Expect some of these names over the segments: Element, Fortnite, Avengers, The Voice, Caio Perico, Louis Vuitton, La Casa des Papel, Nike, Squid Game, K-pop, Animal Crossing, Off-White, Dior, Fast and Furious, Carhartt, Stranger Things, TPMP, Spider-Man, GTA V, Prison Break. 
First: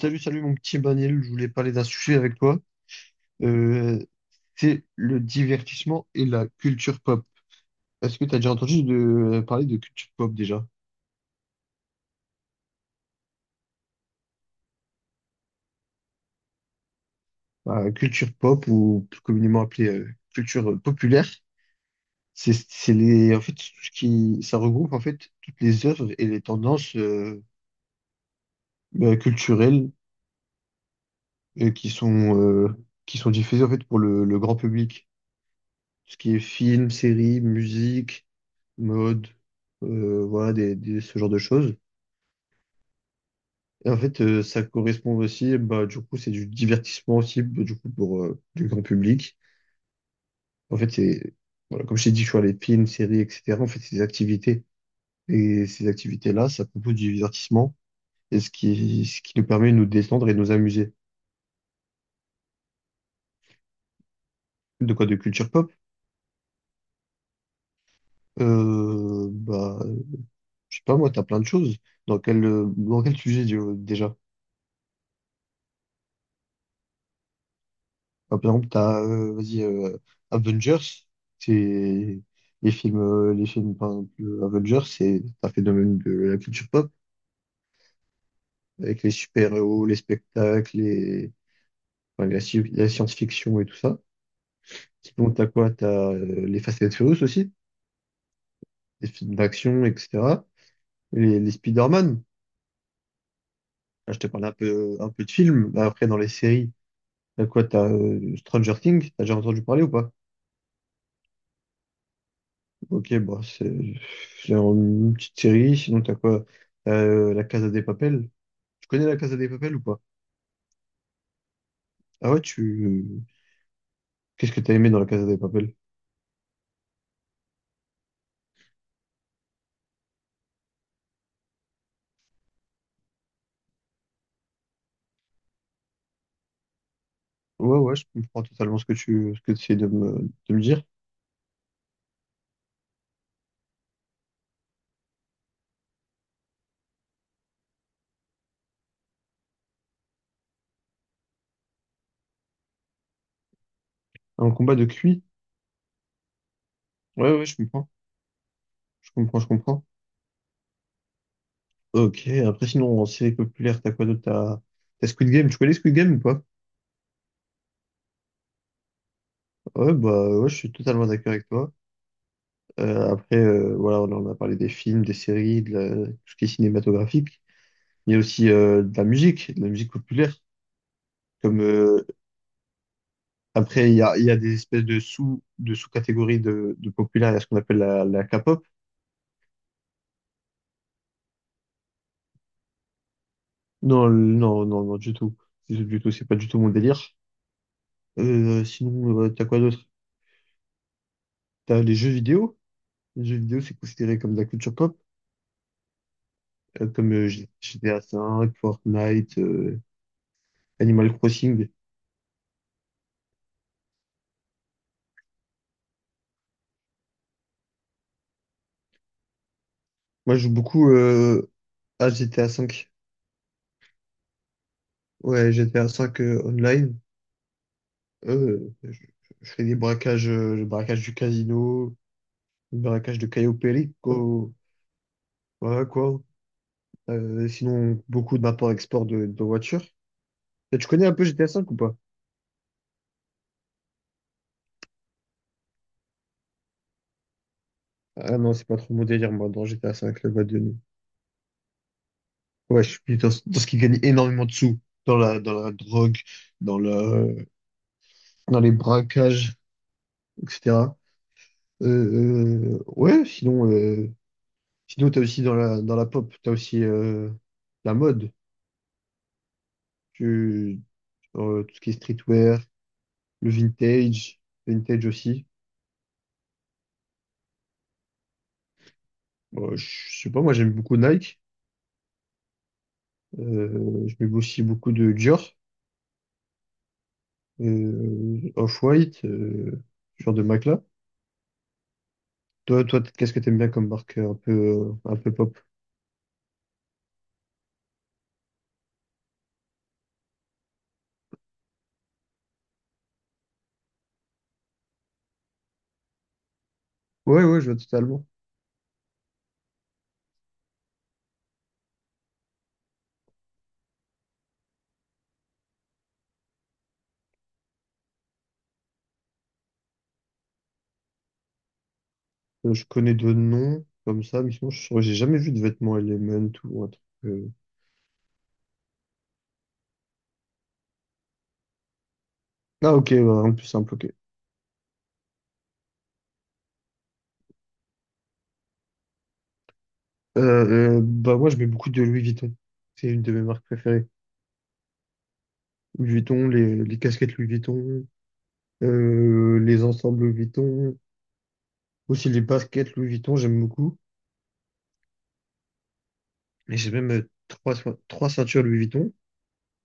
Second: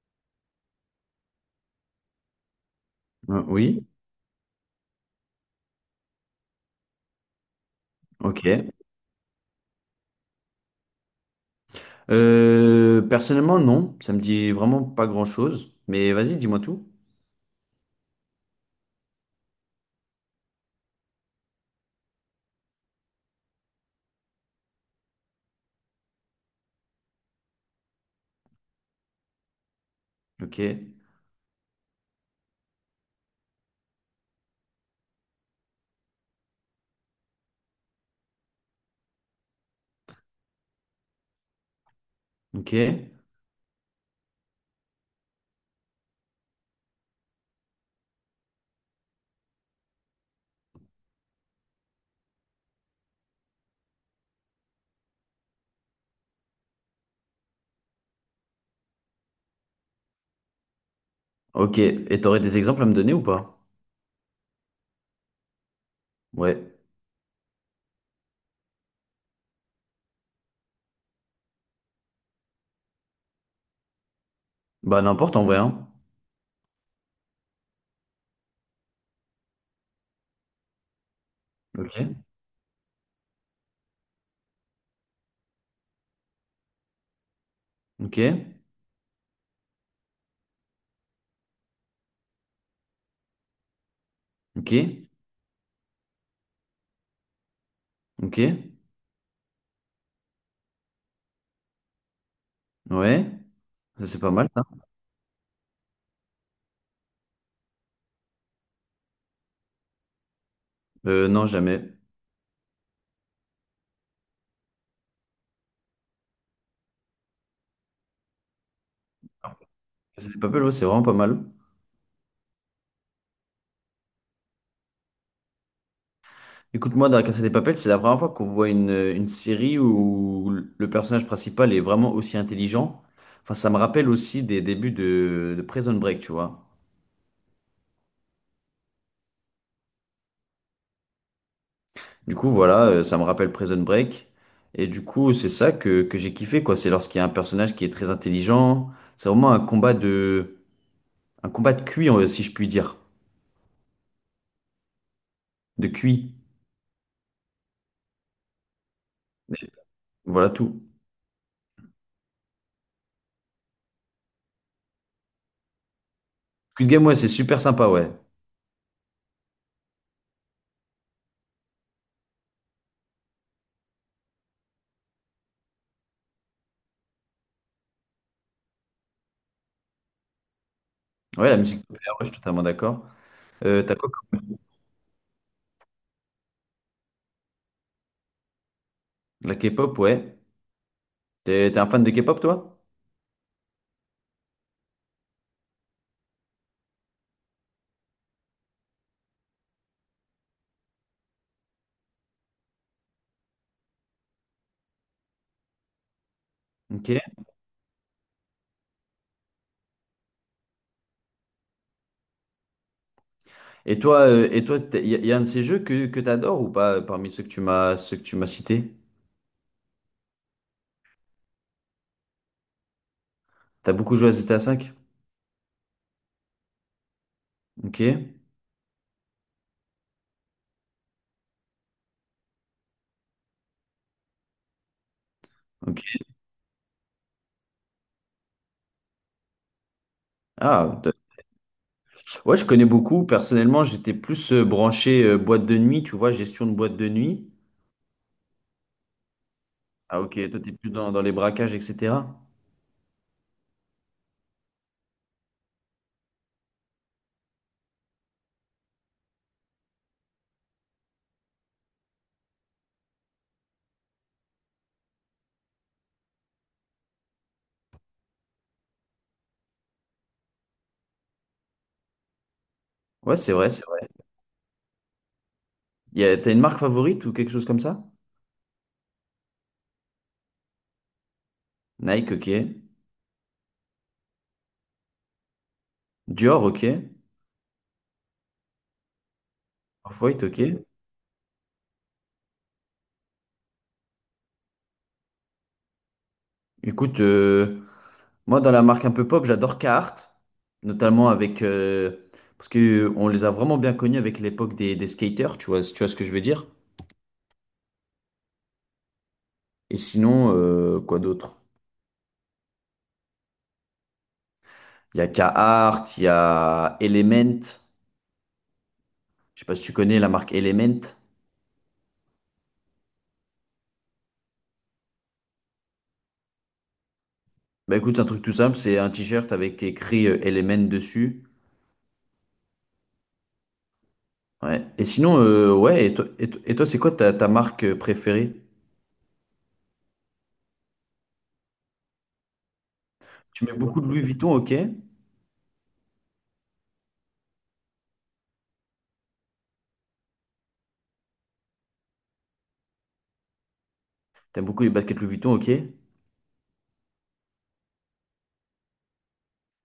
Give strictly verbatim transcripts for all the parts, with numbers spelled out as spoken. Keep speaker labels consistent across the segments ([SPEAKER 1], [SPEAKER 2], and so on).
[SPEAKER 1] Salut, salut mon petit Emmanuel, je voulais parler d'un sujet avec toi.
[SPEAKER 2] Euh, Oui,
[SPEAKER 1] Euh, c'est le divertissement et la culture pop. Est-ce que tu as déjà
[SPEAKER 2] ok.
[SPEAKER 1] entendu de, euh, parler de culture pop déjà?
[SPEAKER 2] Euh, personnellement, non, ça me dit vraiment pas grand-chose. Mais vas-y, dis-moi tout.
[SPEAKER 1] Bah, culture pop ou plus communément appelée euh, culture euh, populaire, c'est c'est les en fait ce qui ça regroupe en fait toutes les œuvres et les tendances euh, bah, culturelles
[SPEAKER 2] Ok,
[SPEAKER 1] euh, qui sont euh, qui sont diffusées en fait pour le, le grand public. Ce qui est film, série, musique, mode, euh, voilà, des, des- ce genre de choses.
[SPEAKER 2] ok,
[SPEAKER 1] Et en fait, euh, ça correspond aussi, bah, du coup, c'est du divertissement aussi, bah, du coup, pour euh, du grand public. En fait, c'est, voilà, comme je t'ai dit, tu vois, les films, séries, et cetera. En fait, c'est des activités. Et ces activités-là, ça propose du divertissement. Et ce qui, ce qui nous permet de nous détendre et de nous amuser.
[SPEAKER 2] ok. Et t'aurais des exemples à me donner ou pas?
[SPEAKER 1] De quoi? De culture pop?
[SPEAKER 2] Ouais.
[SPEAKER 1] Euh, bah, je sais pas, moi, t'as plein de choses. Dans quel, euh, dans quel sujet, euh, déjà?
[SPEAKER 2] Bah n'importe en vrai, hein.
[SPEAKER 1] Bah, par exemple, t'as, euh, vas-y, euh, Avengers, c'est
[SPEAKER 2] Ok,
[SPEAKER 1] les films, euh, les films, par exemple, euh, Avengers, c'est un phénomène de la culture pop,
[SPEAKER 2] ok,
[SPEAKER 1] avec les super-héros, les spectacles, les, enfin, la, sci- la science-fiction et tout ça.
[SPEAKER 2] ok,
[SPEAKER 1] Sinon, t'as quoi? T'as euh, les Fast and Furious aussi,
[SPEAKER 2] ok.
[SPEAKER 1] les films d'action, et cetera. Les, les Spider-Man.
[SPEAKER 2] Ouais, ça
[SPEAKER 1] Là, je
[SPEAKER 2] c'est
[SPEAKER 1] te
[SPEAKER 2] pas
[SPEAKER 1] parlais
[SPEAKER 2] mal
[SPEAKER 1] un
[SPEAKER 2] ça.
[SPEAKER 1] peu, un peu de films. Bah, après, dans les séries, t'as quoi? T'as euh, Stranger Things, t'as déjà entendu parler ou pas?
[SPEAKER 2] Euh, non, jamais.
[SPEAKER 1] Ok, bah, c'est c'est une petite série. Sinon, t'as quoi? Euh, La Casa des Papel. Tu connais La Casa des Papel ou pas?
[SPEAKER 2] C'est pas mal, ouais, c'est vraiment pas mal.
[SPEAKER 1] Ah ouais, tu. Qu'est-ce que t'as aimé dans La Casa des Papel?
[SPEAKER 2] Écoute, moi, dans La Casa des Papel, c'est la première fois qu'on voit une, une série où le personnage principal est vraiment aussi intelligent. Enfin, ça me rappelle aussi des débuts de, de Prison Break, tu vois.
[SPEAKER 1] Ouais, ouais, je comprends totalement ce que tu ce que tu essaies de me, de me dire.
[SPEAKER 2] Du coup, voilà, euh, ça me rappelle Prison Break. Et du coup, c'est ça que, que j'ai kiffé, quoi. C'est lorsqu'il y a un personnage qui est très intelligent. C'est vraiment un combat de, un combat de cuit, euh, si je puis dire.
[SPEAKER 1] Un combat de cuit?
[SPEAKER 2] De cuit.
[SPEAKER 1] Ouais, ouais, je comprends. Je comprends, je comprends.
[SPEAKER 2] Voilà tout.
[SPEAKER 1] Ok, après, sinon, en série populaire, t'as quoi d'autre? T'as t'as Squid Game. Tu connais Squid Game ou pas?
[SPEAKER 2] Cuit de game, ouais, c'est super sympa, ouais.
[SPEAKER 1] Ouais, bah, ouais, je suis totalement d'accord avec toi. Euh, après, euh, voilà, on en a parlé des films, des séries, de la- tout ce qui est cinématographique. Il y a aussi euh, de la musique, de la musique populaire.
[SPEAKER 2] Ouais, la
[SPEAKER 1] Comme
[SPEAKER 2] musique
[SPEAKER 1] euh,
[SPEAKER 2] populaire, ouais, je suis totalement d'accord. Euh,
[SPEAKER 1] après,
[SPEAKER 2] t'as
[SPEAKER 1] il y
[SPEAKER 2] quoi?
[SPEAKER 1] a, il y a des espèces de sous de sous-catégories de, de populaire. Il y a ce qu'on appelle la, la K-pop.
[SPEAKER 2] La K-pop, ouais. T'es t'es un fan de K-pop, toi?
[SPEAKER 1] Non, le- non, non, non, du tout, du du tout. C'est pas du tout mon délire. Euh, sinon, euh, t'as quoi d'autre? T'as les jeux vidéo. Les jeux vidéo, c'est considéré comme de la culture pop, euh,
[SPEAKER 2] Ok.
[SPEAKER 1] comme euh, G- GTA V, Fortnite, euh, Animal Crossing.
[SPEAKER 2] Et toi, euh, et toi, il y, a y a un de ces jeux que, que t'adores ou pas euh, parmi ceux que tu m'as ceux que tu m'as cités?
[SPEAKER 1] Moi, je joue beaucoup euh, à G T A V.
[SPEAKER 2] T'as beaucoup joué à G T A V V?
[SPEAKER 1] Ouais, G T A V euh, online.
[SPEAKER 2] Ok,
[SPEAKER 1] Euh, je, je fais des braquages, euh, le braquage du casino, le braquage de Caio Perico, voilà
[SPEAKER 2] ok.
[SPEAKER 1] quoi. Euh, sinon, beaucoup d'import-export de, de voitures. Et tu
[SPEAKER 2] Ah,
[SPEAKER 1] connais
[SPEAKER 2] t-
[SPEAKER 1] un peu G T A V ou pas?
[SPEAKER 2] ouais, je connais beaucoup. Personnellement, j'étais plus euh, branché euh, boîte de nuit, tu vois, gestion de boîte de nuit.
[SPEAKER 1] Ah non, c'est pas trop mon délire, moi, dans G T A V,
[SPEAKER 2] Ah
[SPEAKER 1] le
[SPEAKER 2] ok,
[SPEAKER 1] mode de
[SPEAKER 2] toi t'es
[SPEAKER 1] nuit.
[SPEAKER 2] plus dans, dans les braquages, et cetera.
[SPEAKER 1] Ouais, je suis plus dans, ce dans ce qui gagne énormément de sous, dans la, dans la drogue, dans la, dans les braquages, et cetera. Euh, euh, ouais, sinon, euh, sinon t'as aussi dans la, dans la pop, t'as aussi euh, la mode, tu, euh, tout ce qui est streetwear,
[SPEAKER 2] Ouais,
[SPEAKER 1] le
[SPEAKER 2] c'est vrai, c'est vrai.
[SPEAKER 1] vintage, vintage aussi.
[SPEAKER 2] Y a- T'as une marque favorite ou quelque chose comme ça?
[SPEAKER 1] Bon, je sais pas, moi j'aime beaucoup Nike.
[SPEAKER 2] Nike, ok.
[SPEAKER 1] Euh, je mets aussi beaucoup de Dior,
[SPEAKER 2] Dior, ok.
[SPEAKER 1] euh, Off-White, euh, ce genre de
[SPEAKER 2] Off-White, ok.
[SPEAKER 1] marque-là. Toi, toi, t- qu'est-ce que t'aimes bien comme marque euh, un peu, euh, un peu pop?
[SPEAKER 2] Écoute, euh, moi, dans la marque un peu pop, j'adore Carhartt, notamment avec... euh, parce que euh, on les a vraiment bien connus avec l'époque des, des skaters, tu vois, si tu vois ce que je veux dire.
[SPEAKER 1] Ouais, ouais, je vois totalement.
[SPEAKER 2] Et sinon, euh, quoi d'autre? Il y a Carhartt, il y a Element. Je sais pas si tu connais la marque Element.
[SPEAKER 1] Euh, je connais de noms comme ça, mais sinon, je saurais- j'ai jamais vu de vêtements Element ou un truc, euh.
[SPEAKER 2] Bah écoute, c'est un truc tout simple, c'est un t-shirt avec écrit euh, Element dessus.
[SPEAKER 1] Ah, ok, bah, un plus simple, ok.
[SPEAKER 2] Ouais. Et sinon, euh, ouais, et toi, et toi, et toi, c'est quoi ta, ta marque euh, préférée?
[SPEAKER 1] Euh, euh, bah, moi, je mets beaucoup de Louis Vuitton. C'est une de mes marques
[SPEAKER 2] Tu mets beaucoup
[SPEAKER 1] préférées.
[SPEAKER 2] de Louis Vuitton, ok. T'aimes
[SPEAKER 1] Louis Vuitton, les, les casquettes Louis Vuitton, euh, les ensembles Louis Vuitton. Aussi les baskets Louis Vuitton, j'aime beaucoup.
[SPEAKER 2] beaucoup les baskets Louis Vuitton, ok.
[SPEAKER 1] Et j'ai même euh, trois, so- trois ceintures Louis Vuitton.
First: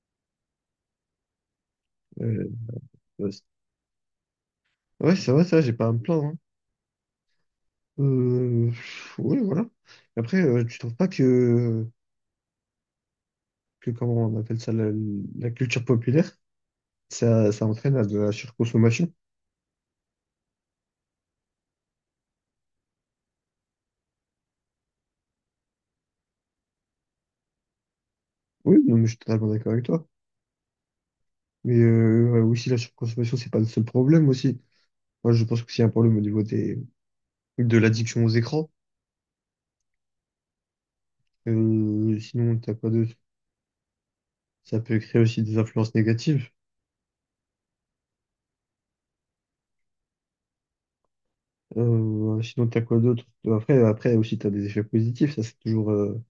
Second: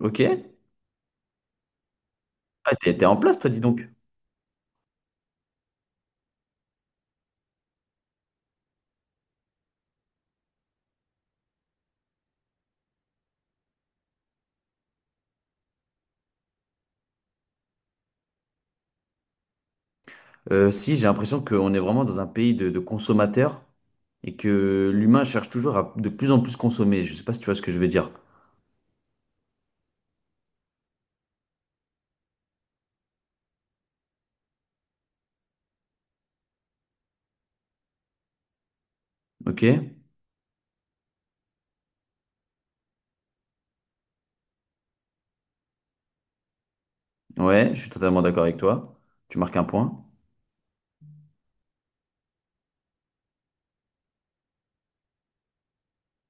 [SPEAKER 2] Ok.
[SPEAKER 1] Euh,
[SPEAKER 2] Ah, t'es t'es en
[SPEAKER 1] euh,
[SPEAKER 2] place,
[SPEAKER 1] c-
[SPEAKER 2] toi, dis donc.
[SPEAKER 1] ouais, ça va, ça, j'ai pas à me plaindre, hein. Euh, oui, voilà. Après, euh, tu trouves pas que, que comment on appelle ça, la, la culture populaire, ça, ça entraîne à de la surconsommation?
[SPEAKER 2] Euh, si, j'ai l'impression qu'on est vraiment dans un pays de, de consommateurs et que l'humain cherche toujours à de plus en plus consommer. Je sais pas si tu vois ce que je veux dire.
[SPEAKER 1] Oui, non, mais je suis totalement d'accord avec toi. Mais euh, ouais, aussi, la surconsommation, c'est pas le seul problème aussi. Moi, je pense que c'est un problème au niveau des, de l'addiction aux écrans.
[SPEAKER 2] Ok?
[SPEAKER 1] Euh, sinon, t'as pas de... Ça peut créer aussi des influences négatives.
[SPEAKER 2] Ouais, je suis totalement d'accord avec toi. Tu marques un point.
[SPEAKER 1] Euh, sinon, t'as quoi d'autre? Après, après aussi, t'as des effets positifs. Ça, c'est toujours euh,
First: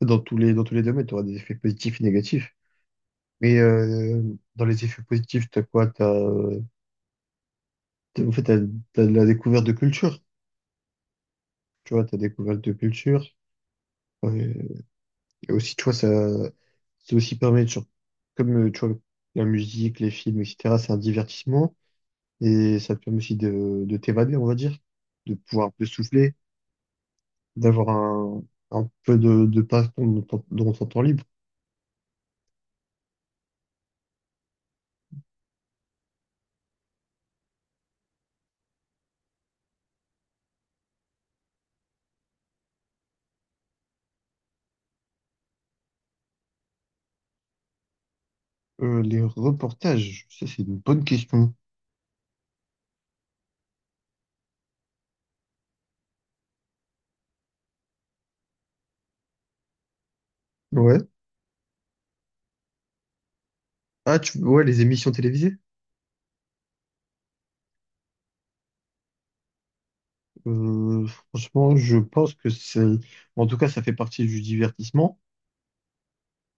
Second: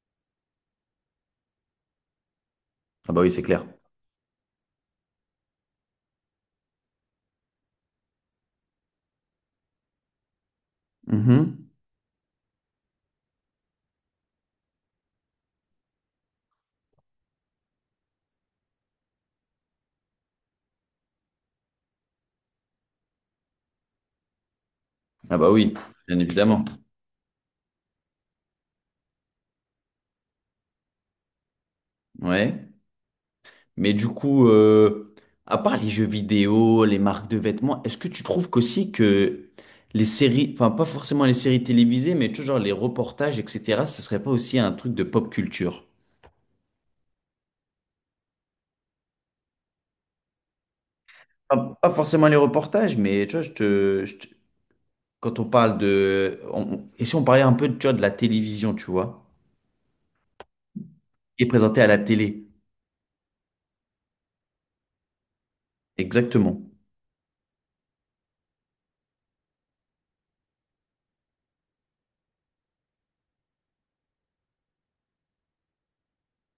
[SPEAKER 1] dans tous les dans tous les domaines, t'auras des effets positifs et négatifs.
[SPEAKER 2] Ah bah oui, c'est
[SPEAKER 1] Mais
[SPEAKER 2] clair.
[SPEAKER 1] euh, dans les effets positifs, t'as quoi? T'as, euh, t'as- en fait, t'as, t'as de la découverte de culture.
[SPEAKER 2] Mhm.
[SPEAKER 1] Tu vois, t'as découverte de culture. Ouais. Et aussi, tu vois, ça, ça aussi permet de, sur- comme euh, tu vois, la musique, les films, et cetera. C'est un divertissement et ça te permet aussi de, de t'évader, on va dire, de
[SPEAKER 2] Ah bah
[SPEAKER 1] pouvoir un
[SPEAKER 2] oui,
[SPEAKER 1] peu
[SPEAKER 2] bien
[SPEAKER 1] souffler,
[SPEAKER 2] évidemment.
[SPEAKER 1] d'avoir un, un peu de, de passe-temps dans ton dans ton temps libre.
[SPEAKER 2] Ouais. Mais du coup, euh, à part les jeux vidéo, les marques de vêtements, est-ce que tu trouves qu'aussi que les séries, enfin pas forcément les séries télévisées, mais toujours les reportages, et cetera, ce serait pas aussi un truc de pop culture?
[SPEAKER 1] Euh, les reportages, ça c'est une bonne question.
[SPEAKER 2] Pas pas forcément les reportages, mais tu vois, je te, je te- quand on parle de... on- et si on parlait un peu, tu vois, de la télévision, tu vois,
[SPEAKER 1] Ouais.
[SPEAKER 2] et présenté à la télé.
[SPEAKER 1] Ah, tu, ouais, les émissions télévisées.
[SPEAKER 2] Exactement.
[SPEAKER 1] Euh, franchement, je pense que c'est, en tout cas, ça fait partie du divertissement.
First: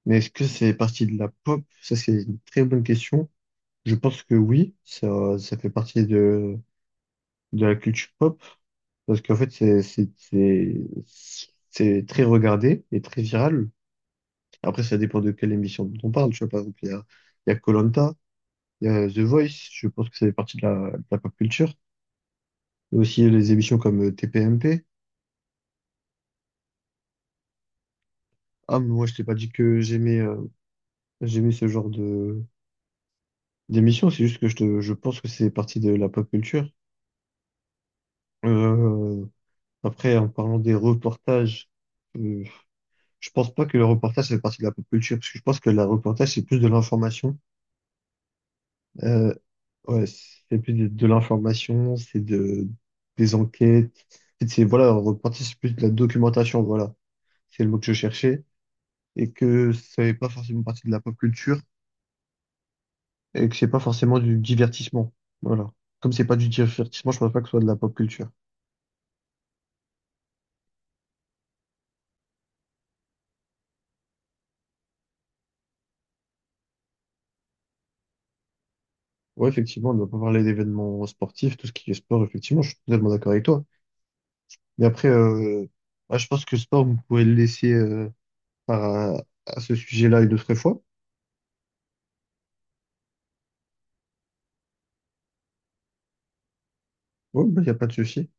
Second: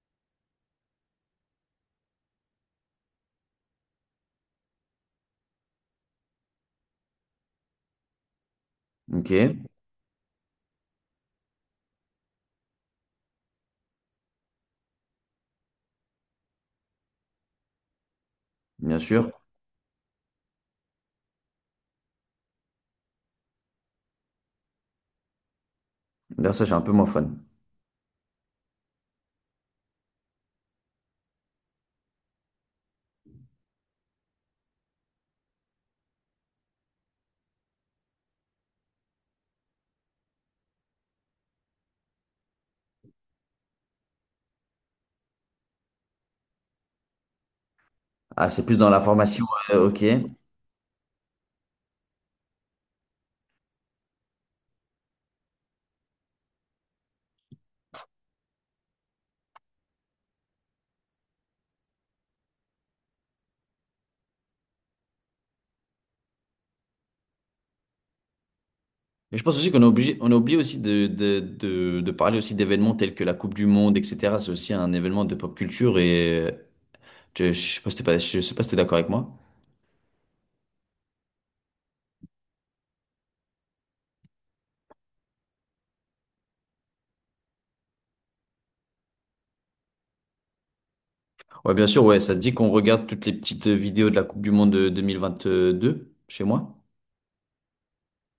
[SPEAKER 1] Mais est-ce que c'est partie de la pop? Ça, c'est une très bonne question. Je pense que oui, ça, ça fait partie de, de la culture pop. Parce
[SPEAKER 2] Ok,
[SPEAKER 1] qu'en fait, c'est, c'est, c'est, c'est très regardé et très viral. Après, ça dépend de quelle émission dont on parle. Tu vois, par exemple, il y a, il y a koh il y
[SPEAKER 2] bien
[SPEAKER 1] a The
[SPEAKER 2] sûr.
[SPEAKER 1] Voice. Je pense que ça fait partie de la, de la pop culture. Il y a aussi les émissions comme euh, T P M P.
[SPEAKER 2] D'ailleurs, ça, j'ai un peu moins fun.
[SPEAKER 1] Ah, mais moi, je t'ai pas dit que j'aimais euh, j'aimais ce genre de d'émission. C'est juste que je, te- je pense que c'est partie de la pop culture. Euh, après, en parlant des reportages, euh, je pense pas que le reportage ça fait partie de la pop culture parce que je pense que le reportage c'est plus de l'information.
[SPEAKER 2] Ah, c'est plus dans la
[SPEAKER 1] Euh,
[SPEAKER 2] formation, euh, ok.
[SPEAKER 1] ouais,
[SPEAKER 2] Et
[SPEAKER 1] c'est plus de, de l'information, c'est de, des enquêtes. En fait, c'est, voilà, on repartit plus de la documentation, voilà. C'est le mot que je cherchais. Et que ça n'est pas forcément partie de la pop culture et que c'est pas forcément du divertissement. Voilà. Comme c'est pas du divertissement, je pense pas que ce soit de la pop culture.
[SPEAKER 2] je pense aussi qu'on est obligé, on a oublié aussi de, de, de, de parler aussi d'événements tels que la Coupe du Monde, et cetera. C'est aussi un événement de pop culture et... euh, Je, je sais pas si t'es pas- je sais pas si t'es d'accord avec moi.
[SPEAKER 1] Ouais, effectivement, on ne doit pas parler d'événements sportifs, tout ce qui est sport, effectivement, je suis totalement d'accord avec toi. Mais après, euh, bah, je pense que sport, vous pouvez le laisser euh, par, à, à ce sujet-là une autre fois.
[SPEAKER 2] Ouais, bien sûr, ouais, ça te dit qu'on regarde toutes les petites vidéos de la Coupe du Monde de deux mille vingt deux chez moi?
[SPEAKER 1] Ouais, il n'y a pas de souci.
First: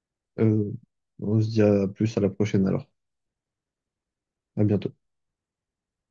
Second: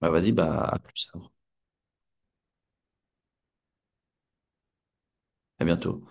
[SPEAKER 2] Bah vas-y, bah
[SPEAKER 1] Euh,
[SPEAKER 2] à plus alors.
[SPEAKER 1] on se dit à plus à la prochaine alors. À bientôt.
[SPEAKER 2] À bientôt.